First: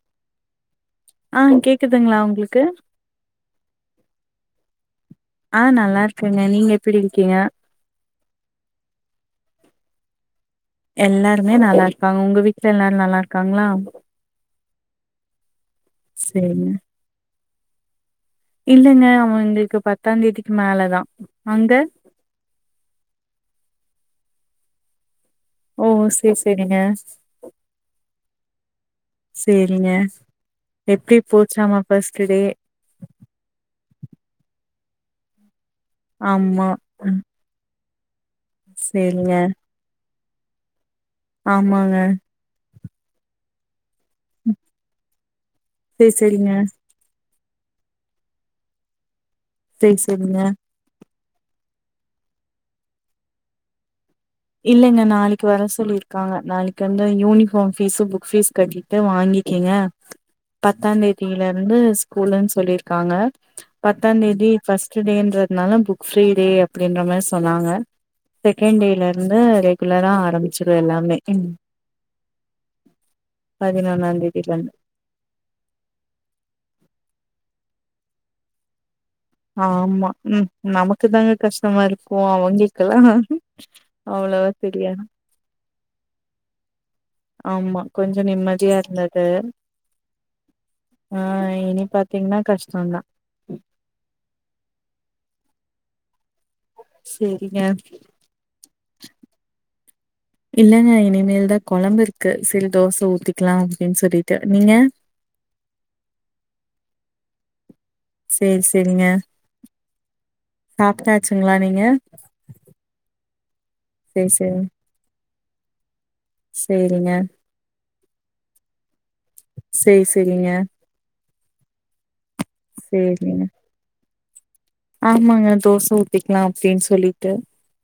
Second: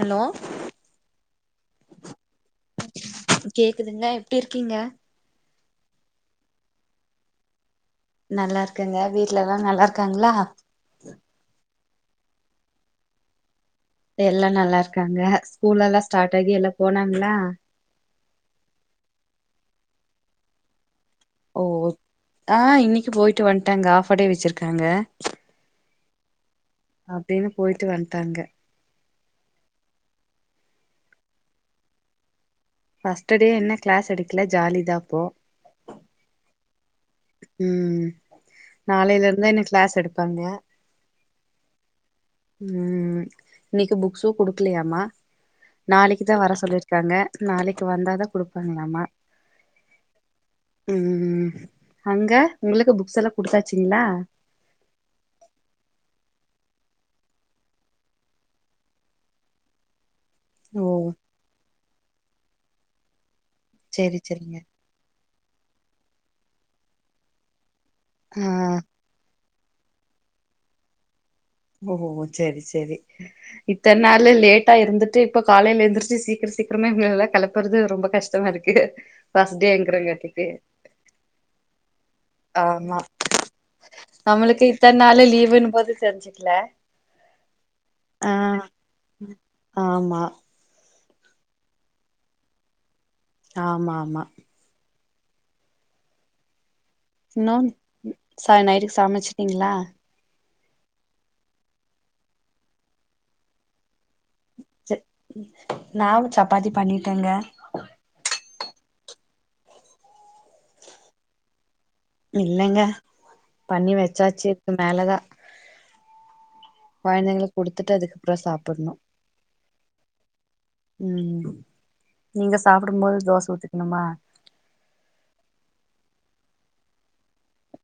Hello [inaudible] ஆ கேக்குதுங்களா உங்களுக்கு கேக்குதுங்க எப்டி இருக்கீங்க ஆ நல்லா இருக்கேங்க நீங்க எப்டி இருக்கீங்க நல்லா இருக்கங்க வீட்டு்ல எல்லா நல்லா இருக்காங்களா எல்லாருமே நல்லா இருக்காங்க உங்க வீட்டுல எல்லாரு நல்லா இருக்காங்களா எல்லா நல்லா இருக்காங்க ஸ்கூல் எல்லா ஸ்டார்ட் ஆகி சேரிங்க எல்லா போனாங்களா இல்லங்க அவங்களுக்கு பத்தாம் தேதிக்கு மேலதா ஓ அங்க ஆ இன்னைக்கு போயிட்டு வந்ட்டாங்க ஆஃப டே வச்சிருக்காங்க ஓ சேரி சேரிங்க அப்டின்னு போயிட்டு வந்துட்டாங்க சேரிங்க எப்டி போச்சாமா ஃபஸ்ட்டு டே ஃபஸ்ட்டு டே என்ன கிளாஸ் எடுக்கல ஜாலி தா அப்போ ஆமா ம் நாளையில சேரிங்க இருந்தா என்ன கிளாஸ் எடுப்பாங்க ஆமாங்க ம் இன்னைக்கு புக்ஸும் குடுக்கலயாமா சேரி நாளைக்குதா சேரிங்க வர சொல்லச்ச இருக்காங்க நாளைக்கு வந்தாதான குடுப்பாங்களாமா சரி சரிங்க ம் அங்க உங்களுக்கு புக்ஸ் எல்லா குடுத்தாச்சுங்களா இல்லைங்க நாளைக்கு வர சொல்லிருக்காங்க நாளைக்கு வந்து யூனிஃபார்ம் பீஸு புக் ஃபீஸ் கட்டிட்டு வாங்கிக்கீங்க ஓ பத்தா தேதியில இருந்து ஸ்கூல்லுனு சொல்லிருக்காங்க பத்தா சேரி தேதி சேரிங்க ஃபஸ்ட் டுடேன்றதுனால புக் ஃப்ரி டே அப்டின்ற மாரி சொன்னாங்க ஆ செக்கேன் டே வந்து ரெகுலரா ஆரம்பிச்சிடு எல்லாமே ஓ செரி செரி இத்தன பதினொன்னாந் நாள் தேதில இருந்து லேட்டா எருந்து ட்டு இப்ப காலையில எந்துருச்சு சீக்கிர சீக்கிரமா இவுங்கள எல்லா கெளப்புறது ரொம்ப கஷ்டமா இருக்கு ஃபர்ஸ்ட் ஆமா ம் டேங்கிறங்காட்டிக்கு நமக்கு தாங்க கஷ்டமா இருக்கு ஆமா அவுங்களுக்கெல்லா நம்மளுக்கு இத்தன் நாளு லீவுனும்போது தெரிஞ்சு ஆமா கொஞ்சொ நிம்மதியா இருந்தது ஆமா ஆ இனி பாத்திங்கன்னா கஷ்டொந்தா ஆமா ஆமா சேரிங்க இன்னொம் ச நைட்டுக்கு சமச்ட்டீங்களா இல்லங்க இனிமேல் தா கொழம்பு இருக்கு செரி தோச ஊத்திக்கலா அப்டின்னு சொல்லிட்டு நீங்க நானு சப்பாத்தி பண்ணிட்டேங்க சேரி சேரிங்க சாப்ட்டாச்சுங்களா நீங்க இல்லங்க பண்ணி சேரி வச்சாச்சுக்கு சேரி இதுக் மேலதா சேரிங்க கொழந்தைங்களுக் குடுத்துட்டு அதுக்கப்றொ சாப்டணு சேரி சேரிங்க ம் நீங்க சாப்புடும் போது தோச ஊத்திக்கணுமா ஆமாஙக தோச ஊத்திக்லா அப்டின் சொல்லிட்டு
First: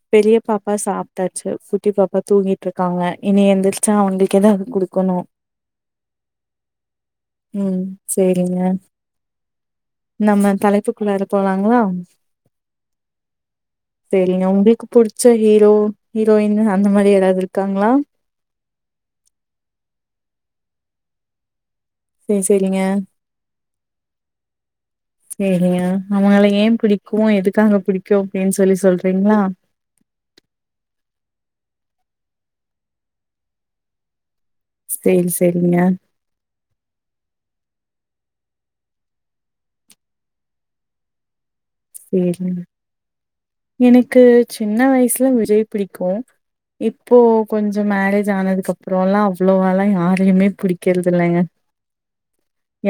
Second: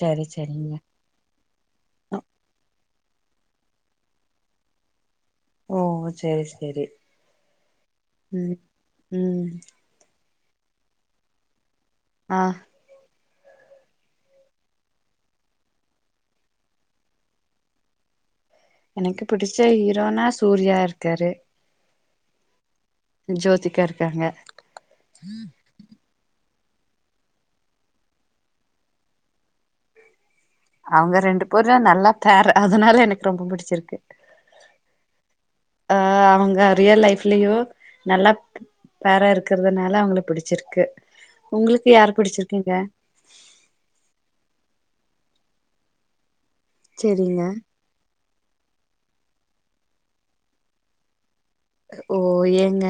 சரி பெரிய பாப்பா சரிங்க சாப் டாச்சு குட்டி பாப்பா தூங்கிட்டு இருக்காங்க இனி எந்திரிச்சா அவுங்களுக்கு எதாது குடுக்கணு ஓ சரி சரி ம் ம் சேரிங்க ம் நம்ம தலைப்புக்குள்ளார போலாங்களா ஆ சேரிங்க உங்ளுக்கு புடுச்ச ஹீரோ ஹீரோயின் அந்த மாரி யாராவது இருக்காங்களா எனக்கு பிடிச்ச ஹீரோனா சூர்யா இருக்காரு சேரி சேரிங்க ஜோதிக்கா இருக்காங்க அவுங்கள ஏன் பிடிக்கு எதுக்காக பிடிக்கு அப்டின்னு சொல்லி சொல்றீங்ளா அவுங்க ரெண்டு பேரு நல்ல பேர் அதுனால எனக்கு ரொம்ப புடுச்சிருக்கு சேரி சேரிங்க ஆ அவுங்க ரியல் லைஃப் லையு நல்லா பேரா இருக்கறதுனால அவுங்கள புடுச்சிருக்கு உங்களுக்கு யார சேரிங்க புடுச்சிருக்குங்க எனக்கு சின்ன வயசுல விஜய் பிடிக்கு இப்போ சரிங்க கொஞ் கொஞ்சொ மேரேஜ் ஆனதுக்கு அப்றோல்லா அவ்ளோவால்லா யாரையுமே புடிக்கிறது இல்லெங்க ஓ ஏங்க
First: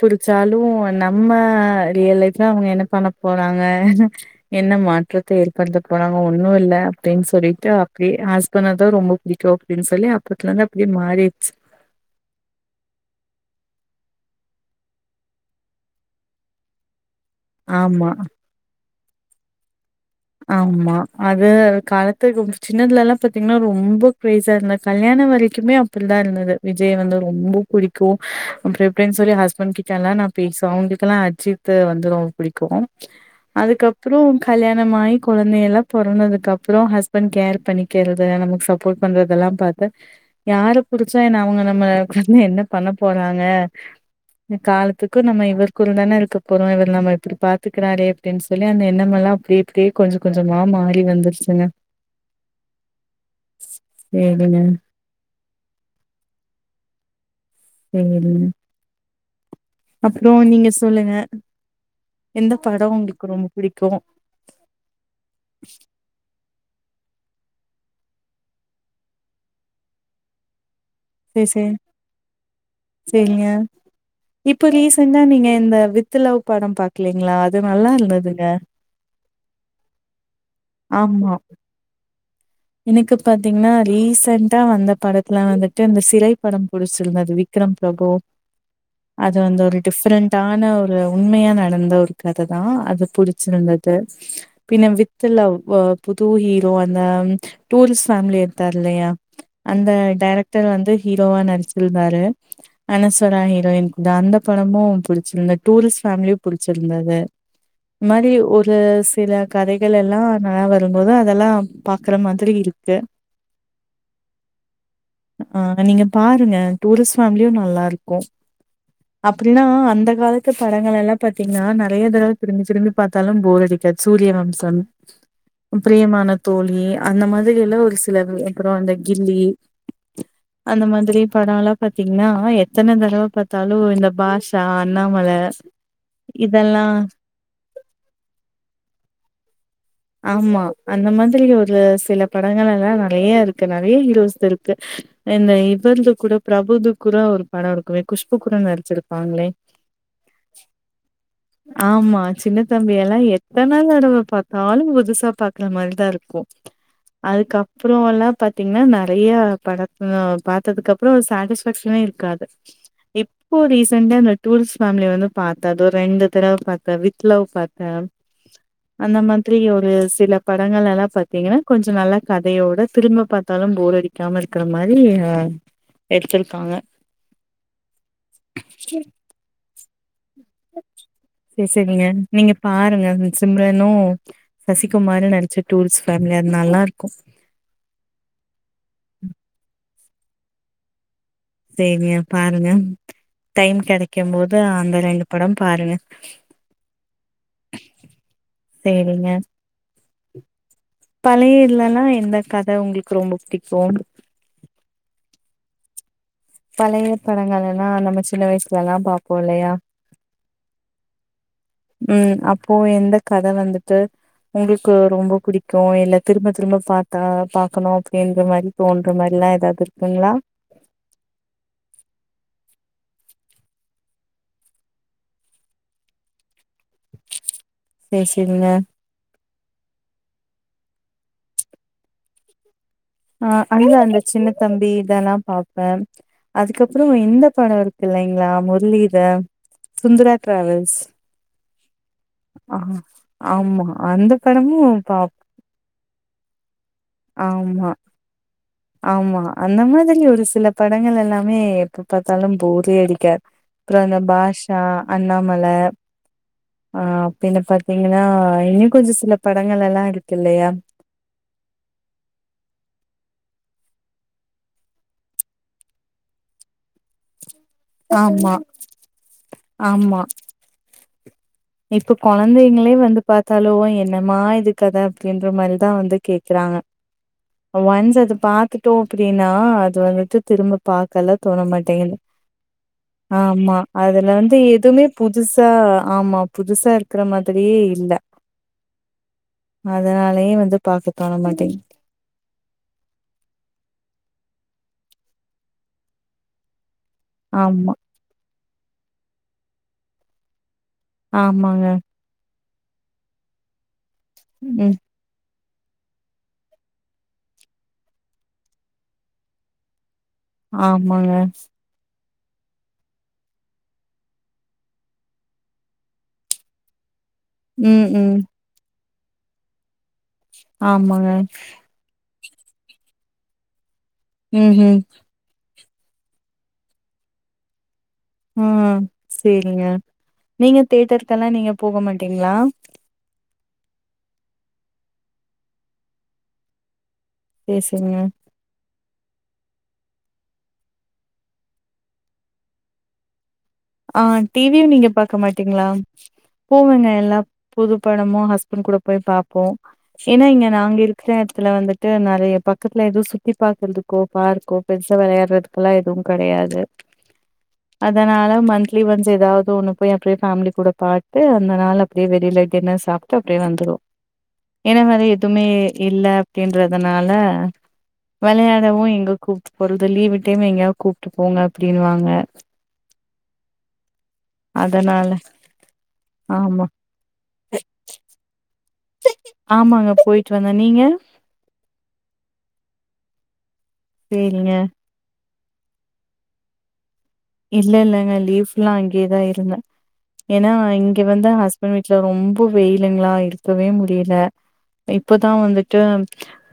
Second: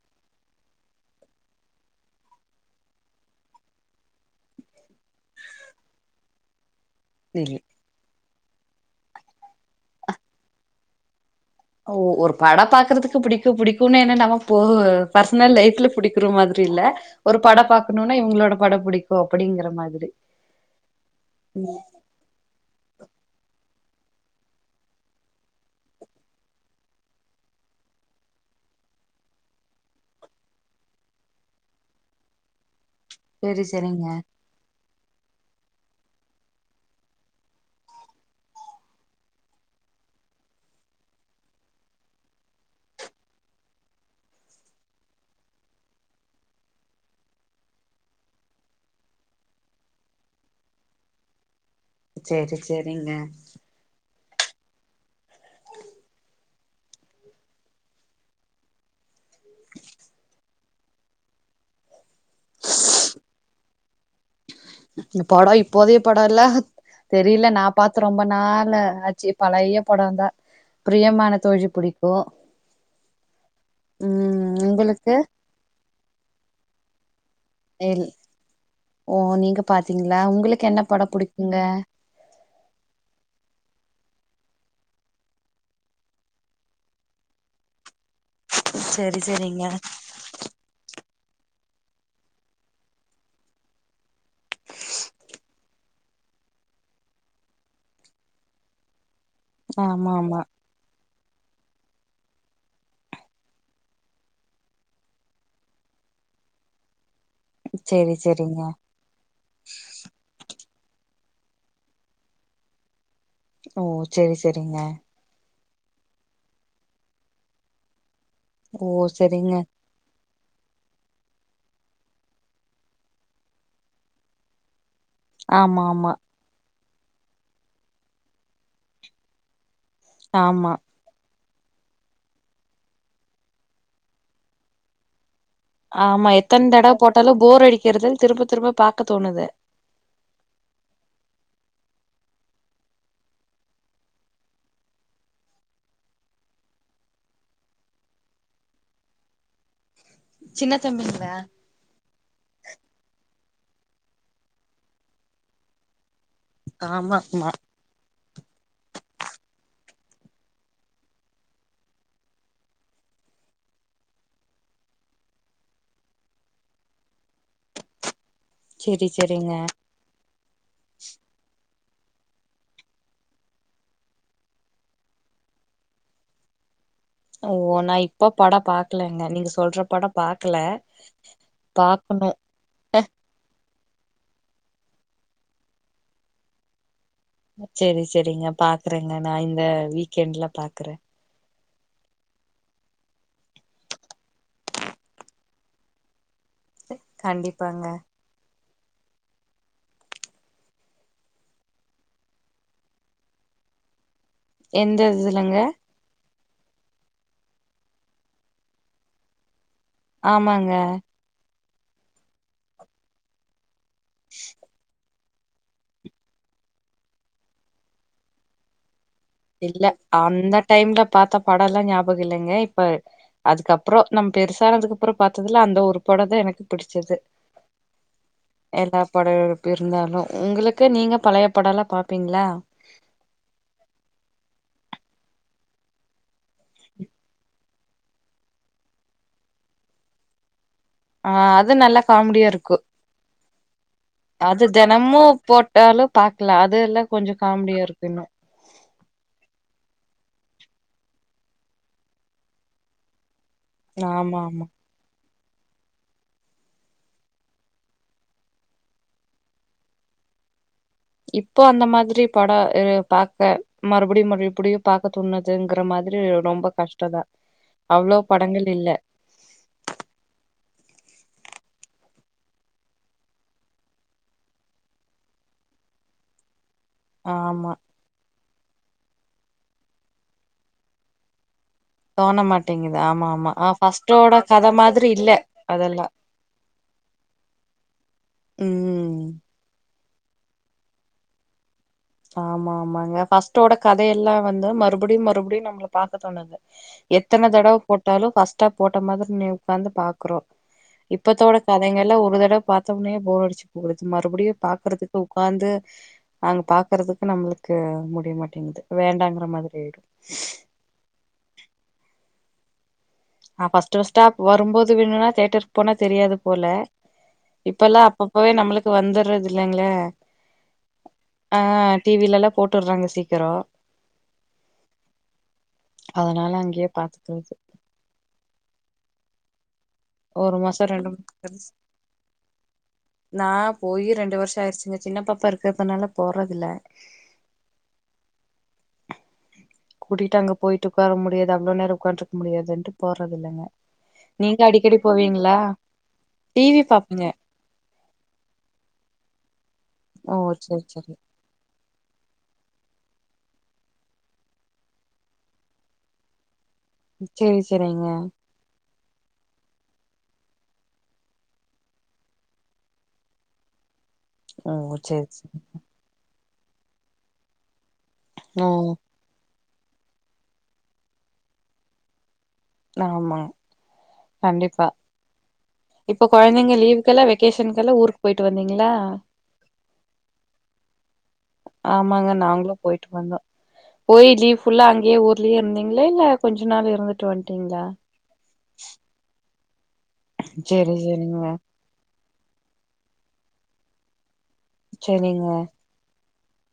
புடுச்சாலு நம்ம ரியல் லைஃப்ல அவுங்க என்ன பண்ண போறாங்க என்ன மாற்றத்த ஏற்படுத்த போறாங்க ஒன்னு இல்ல அப்டின்னு இல்ல சொல்லிட்டு அப்டி ஹஸ்பண்ட தா ரொம்ப புடிக்கு அப்டின்னு சொல்லி அப்பத்துலந்து அப்டியே மாறிர்ச்சு ஓ ஒரு பட பாக்குறதுக்கு புடிக்கு புடிக்குன்னு என்ன நம்ம போ பர்ஸ்னல் லைஃப்ல புடிக்கிற மாதிரி இல்ல ஒரு பட ஆமா பாக்கணுனா இவுங்களோட படொ புடிக்கு அப்டிங்கிற மாதிரி ஆமா அது ம் காலத் துகு சின்னதுலல்லா பாத்திங்கன்னா ரொம்ப க்ரேஸா இருந்தே கல்யாணொ வரைக்குமே அப்புட் தா இருந்தது விஜய் வந்து ரொம்ப புடிக்கு அப்டி இப்டின் சொல்லி ஹஸ்பண்ட் கிட்டெல்லா நா பேசுவே அவுங்களுக்கெல்லா அஜி த்து வந்து ரொம்ப புடிக்கு செரி செரிங்க அதுக்கப்றொ கல்யா ணமாயி கொழந்தையல்லா பொறந்ததுக்கு அப்றொ ஹஸ்பண்ட் கேர் பண்ணிக்கெறது நமக்கு சப்போர்ட் பண்றதெல்லா பாத்து யார புடுச்சா என்ன அவுங்க நம்மளுக் வந்து என்ன பண்ண போறாங்க காலத்துக்கு நம்ம இவருக்குட தான இருக்க போறோ இவர் நம்ம இப்டி பாத்துக்குறாரே அப்டின் சொல்லி அந்த எண்ணமெல்லா அப்டியே அப்டியே கொஞ்சொ கொஞ்சமா மாறி வந்துருச்சுங்க சேரி சேரிங்க வேறென்ன [unintelligible] அப்றோ நீங்க சொல்லுங்க எந்த படோ உங்களுக்கு ரொம்ப புடிக்கு ந்த படோ இப்போதய படோ இல்ல தெரில நா பாத்து ரொம்ப நாள் ஆச்சு பழைய படந்தா பிரியமான சேரி தோழி சேரி புடிக்கு சேரிங்க ம் இப்போ உங்களுக்கு ரீசண்டா நீங்க இந்த வித் த் லவ் படோ பாக்கலீங்களா அது இல் நல்லாருந்துதுங்க ஓ நீங்க பாத்தீங்களா ஒங்களுக் ஆமா எனக்கு பாத்தீங்கன்னா ரீசன்டா வந்த படத்துல வந்துட்டு இந்த சிறை படோ புடிச்சிருந்தது வி விக்ரம் பிரபு செரி அது வந்து செரிங்க ஒரு டிஃப்ரென்ட் டான ஒரு உண்மையா நடந்த ஒரு கத தா அது புடிச்சிருந்தது பின்ன வித் து லவ் புது ஹீரோ அந்த டூரிஸ் ஃபேமிலி எடுத்தார் இல்லையா அந்த ஆமா ஆமா டைரக்டர் வந்து ஹீரோவா நடிச்சிருந்தாரு அனஸ்வரா ஹீரோயின் அந்த படமு புடிச்சிருந்தது டூரிஸ் ஃபேமிலியு புடிச்சிருந்தது ன் செரி மாரி செரிங்க ஒரு சில கதைகளல்லா நல்லா வரும்போது அதெல்லா பாக்குற மாதிரி இருக்கு ஓ சேரி சேரிங்க ஆ நீங்க பாருங்க டூரிஸ்ட் ஃபேமிலியு நல்லாருக்கு ஓ செரிங்க அப்டின்னா அந்த காலத் து படங்களல்லா பாத்தீங்கன்னா நறைய தடவ திரும்பி திரும்பி பாத்தாலு போர் அடிக்காது சூரிய வம்சம் ஆமா ஆமா பிரியமான தோழி அந்த மாதிரிஎல்லா ஒரு சிலது அப்புறோ அந்த கில்லி ஆமா அந்த மாதிரி இப்ப ஆநால பாத்தீங்கன்னா எத்தன தடவ பாத்தாலு இந்த பாஷா அண்ணாமல ஆமா எத்தன இதெல்லா தடவ போட்டாலு போர் அடிக்கிறதுன்னு திரும்ப திரும்ப பாக்க தோணுது ஆமா அந்த மாதிரி ஒரு சில படங்களல்லா நறைய இருக்கு நறையா ஹீரோஸ்து இருக்கு இந்த இவர்து கூட பிரபுது கூட ஒரு படோ இருக்குமே குஷ்புக்குட நடிச்சிருப்பாங்களே சின்னத்தம்பிங்களா ஆமா சின்ன தம்பி எலா எத்த நாள் தடவ பாத்தாலு புதுசா பாக்குற மாரிதா இருக்கு ஆமா ஆமா அதுக்கப் அப்பறம் எல்லா பாத்தீங்கன்னா நெறய படத்த பாத்ததுக்கு அப்பறோ சாட்டிஸ்பேக்ஷனே இருக்காது இப் போ ரீசெண்ட்டா அந்த டூ ரி்ஸ்ட் ஃபேமிலிய வந்து பாத்தே அது ரெண்டு தடவ பாத்தே வித்லவ் பாத்தே செரி சேரிங்க ஒரு சில படங்களல்லா பாத்தீங்கன்னா கொஞ்ச நல்லா கதயோட திரும்ப பாத்தாலு போர் அடிக் காம இருக்குரமாரி எடுத்திருக்காங்க ஓ நா இப்ப படோ பாக்கலங்க நீங்க சொல்ற படம் பாக்கல சரி சரிங்க பாக்கணு நீங்க பாருங்க சிம்ரனு சசிகுமாரு நடிச்ச டூரிஸ்ட் ஃபேமிலி அது நல்லாருக்கு சேரி சேரிங்க பாக்குறேங்க நா இந்த வீக்கெண்ட்ல பாக்குறே சேரியா பாருங்க டைம் கெடைக்கும் போது அந்த ரெண்டு படம் பாருங்க கண்டிப்பாங்க சேரிங்க பழைய இதுல்லா எந்த கத உங்களுக்கு ரொம்ப புடிக்கும் எந்த இதுலங்க பழைய படங்கள்ல்லா நம்ம சின்ன வயசுல எல்லா பாப்போ இல்லயா ஆமாங்க ம் அப்போ எந்த கத வந்துட்டு உங்களுக்கு ரொம்ப புடிக்கும் இல்ல திரும்ப திரும்ப பாத்தா பாக்கணும் அப்டின்ற மாரி தோன்ற மாரி எல்லா ஏதாவது இல்ல இருக்குங்களா அந்த டைம்ல பாத்த பட எலாம் ஞாபக இல்லங்க இப்ப அதுக்கப்பற நம்ம பெருசானதுக்கு அப்பற பாத்ததுல அந்த ஒரு பட தா எனக்கு புடிச்சது சரி சரிங்க எல்லார் படம் எப்பு இருந்தாலு உங்களுக்கு நீங்க பழைய படம் எல்லா பாப்பீங்களா ஆஹ் ஐயா அந்த சின்ன தம்பி இதெலா பாப்ப அதுக்கப்பற இந்த பட இருக்கு இல்லிங்களா முரளி இந்த சுந்தரா டிராவல்ஸ் ஆ அது நல்ல காமடியா ஆ இருக்கும் ஆமா அந்த அது படமு பாப் தெனமும் போட் டாலும் பாக்கலா அது எல்லா கொஞ்ச காமெடியா ஆமா இருக்கு இன்னும் ஆமா அந்த மாரி ஒரு சில படங்கள் எல்லாமே எப்ப பாத்தாலு போரே அடிக்காது அப்பற அந்த ஆமா ஆமா பாட்ஷா அண்ணாமல ஆ அப்டின்னு பாத்தீங்கன்னா இன்னும் கொஞ்ச சில படங்கள் எல்லா இருக்கு இல்லயா இப்போ அந்த மாதிரி பட இரு பாக்க மறுபடியு மறுபடியு பாக்க தோணுதுங்கற மாரி ரொம்ப கஷ்ட தா அவ்ளோ ஆமா படங்கள் இல்ல ஆமா இப்ப கொழந்தைங்களே வந்து பாத்தாலு என்னமா இது கத அப்டின்ற மாரிதா வந்து கேக்குறாங்க ஆமா ஒன்ஸ் அது பாத்துட்டோ அப்டின்னா அது வந்துட்டு திரும்ப பாக்கல்லா தோண மாட்டங்கிது தோண மாட்டேங்குது ஆ ஆமா அதுல ஃபர்ஸ்ட்டோட வந்து கத எதுமே மாதிரி இல்ல புதுசு புதுசா அதெல்லா ஆமா புதுசா இருக்குற மாதிரியே இல்ல ம் அதனாலயே வந்து பாக்க தோண மாட்டங்குது ஆமா ஆமாங்க ஃபர்ஸ்டோட கதையெலா வந்து மறுபடியு மறுபடியு நம்மள பாக்க தோணுது எத்தன தடவ ஆமா. போட்டாலு ஃபர்ஸ்ட்டா போட்ட மாதிரி ஒக்காந்து பாக்குறோ இப்பத்தோட ஆமாங்க. கதைங்கள்ல்ல ஒரு தடவ பாத்தோடனே போர் அடிச்சு போறது மறுபடியு ம். பாக்கறதுக்கு ஒக்காந்து அங்க பா கறதுக்கு நம்மளுக்கு முடிய மாட்டங்குது வேண்டாங்கற மாதிரி ஆயிடு ஆமாங்க ஆ ஃபஸ்ட்டு ஃபஸ்டா வரும் போது வேணும்னா தேட்டருக்கு போனா தெரியாது போல இப்பல்லா ம், ம். அப்பப்போவே நம்மளுக்கு வந்துறது இல்லங்களே ஆமாங்க. ஆ டிவிலல்லாம் போட்டுறாங்க சீக்கிர ம்ம் அதனால அங்கயே பாத்துக்கறது ம் சேரிங்க ஒரு நீங்க மாசோ ரெண்டு தேட்டருக்கெல்லா மாசோ நீங்க போக மாட்டீங்களா நா போயி ரெண்டு வருஷ ஆயிருச்சுங்க சின்னப்பாப்பா இருக்கறதுனால போறது இல பேசுங்க கூட்டிட்டு அங்க போயிட்டு ஒக்கார முடியாது அவ்ளோ நேர உக்காந்துட்ருக்க முடியாதுன்ட்டு போறதுல்லங்க ஆ டிவியு நீங்க பாக்க மாட்டீங்களா டிவி பாப்பீங்க புது படமு ஹஸ்பண்ட் கூட போய் பாப்போம் ஓ ஏன்னா இங்க செரி நாங்க செரி இருக்கற எடத்துல வந்து ட்டு நெறைய பக்கத்துல எதுவும் சுத்தி பாக்குறதுக்கோ பார்க்கோ பெருசா வெளையாடுறதுக்கெல்லாம் எதுவும் கெடையாது செரி செரிங்க அதா மன்ந்த்லி ஒன்ஸ் எதாவது ஒண்ணு போய் அப்டியே ஃபேமிலி கூட பாத்து அந்த நாள் அப்டியே வெளியில டின்னர் சாப் டு அப்டியே வந்துருவோ ஓ என்ன மாரி செரி செரி எதுமே இல்ல அப்டின்றதுனால ஓ வெளையாடவும் எங்க கூப்ட்டு போறது லீவு டைம் எங்கயா கூப்ட்டு போங்க அப்டின்னுவாங்க ஆமா கண்டிப்பா அதனால இப்ப கொழந்தைங்க ஆமா லீவ் குல்லா வெகேஷனுகெல்லா ஊருக்கு போயிட்டு வந்தீங்களா ஆமாங்க போயிட்டு வந்த நீங்க ஆமாங்க நாங்களும் போயிட்டு வந்தோ போய் லீவ் சேரிங்க ஃபுல்லா அங்கேயே ஊ ர்லே இருந்தீங்களா இல்ல கொஞ்சோ நாள் இருந்துட்டு வன் இல்ல இல்லங்க லீவ் ஃபுல்லா அங்கேதா இருந்தோ ஏன்னா செரி இங்க செரிங்க வந்து ஹஸ் பண்ட் வீட்ல ரொம்ப வெயிலுங்ளா இருக்கவே முடியல செரிங்க இப்பதா வந்துட் டு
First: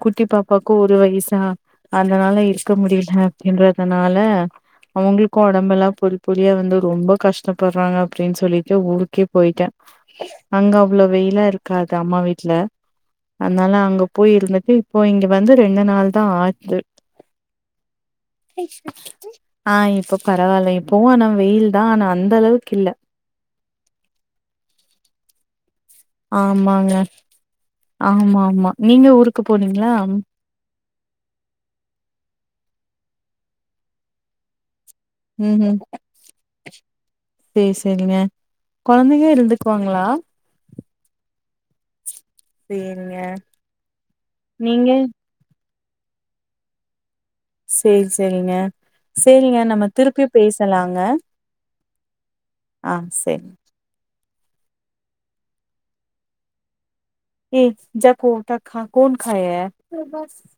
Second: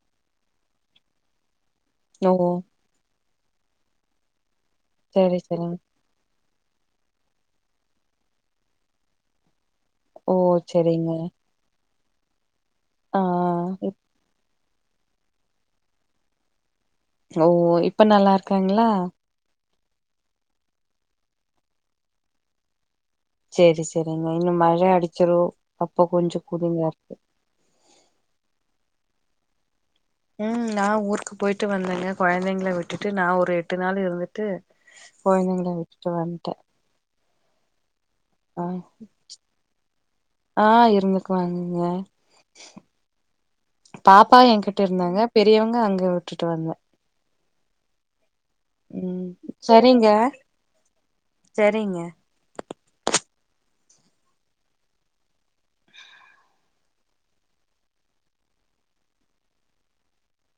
குட்டி பாப்பாக்கு ஒரு வய்சா ஓ அதனால இருக்க முடியல ன்றதுனால செரி அவங்களுக்கு செரிங்க உடம்பெல்லா ப் பொரி பொரியா வந்து ரொம்ப கஷ்டப்பட்றாங்க அப்டின் சொல்லிட்டு ஊருக்கே போயிட்டே ஓ அங்க அவ்ளோ செரிங்க வெயிலாருக் காது அம்மா வீட்ல ஆ அதனால இப்- அங்க போய் இருந்துட்டு இப்போ இங்க வந்து ரெண்டு நாள் தா ஆகுது ஓ இப்ப நல்லாருக்காங்களா ஆ இப்போ பரவால்ல இப்பவு ஆனா வெயில் தா ஆனா அந்த அளவுக்கு இல்ல சேரி சேரிங்க இன்னு மழ அடிச்சிரும் ஆமாங்க ஆமாமா நீங்க ஊருக்கு போனீங்களா ம் நா ஊருக்கு போயிட்டு வந்தேங்க கொழந்தைங்கள விட்டுட்டு நா ஒரு எட்டு நாள் இருந்துட்டு ம் கொழந்தைங்கள ம் விட்டுட்டு வந்ட்டே சேர் செரிங்க ஆ ஆ இருந்துக்குவாங்கங்க சேரிங்க பாப்பா எங்க்கிட்ட நீங்க? இருந்தாங்க பெரியவங்க அங்க விட்டுட்டு வந்தே சேர் சேரிங்க ம் சேரிங்க நம்ம சரிங்க திருப்பியு பேசலாங்க சரிங்க ஆ செரி [unintelligible]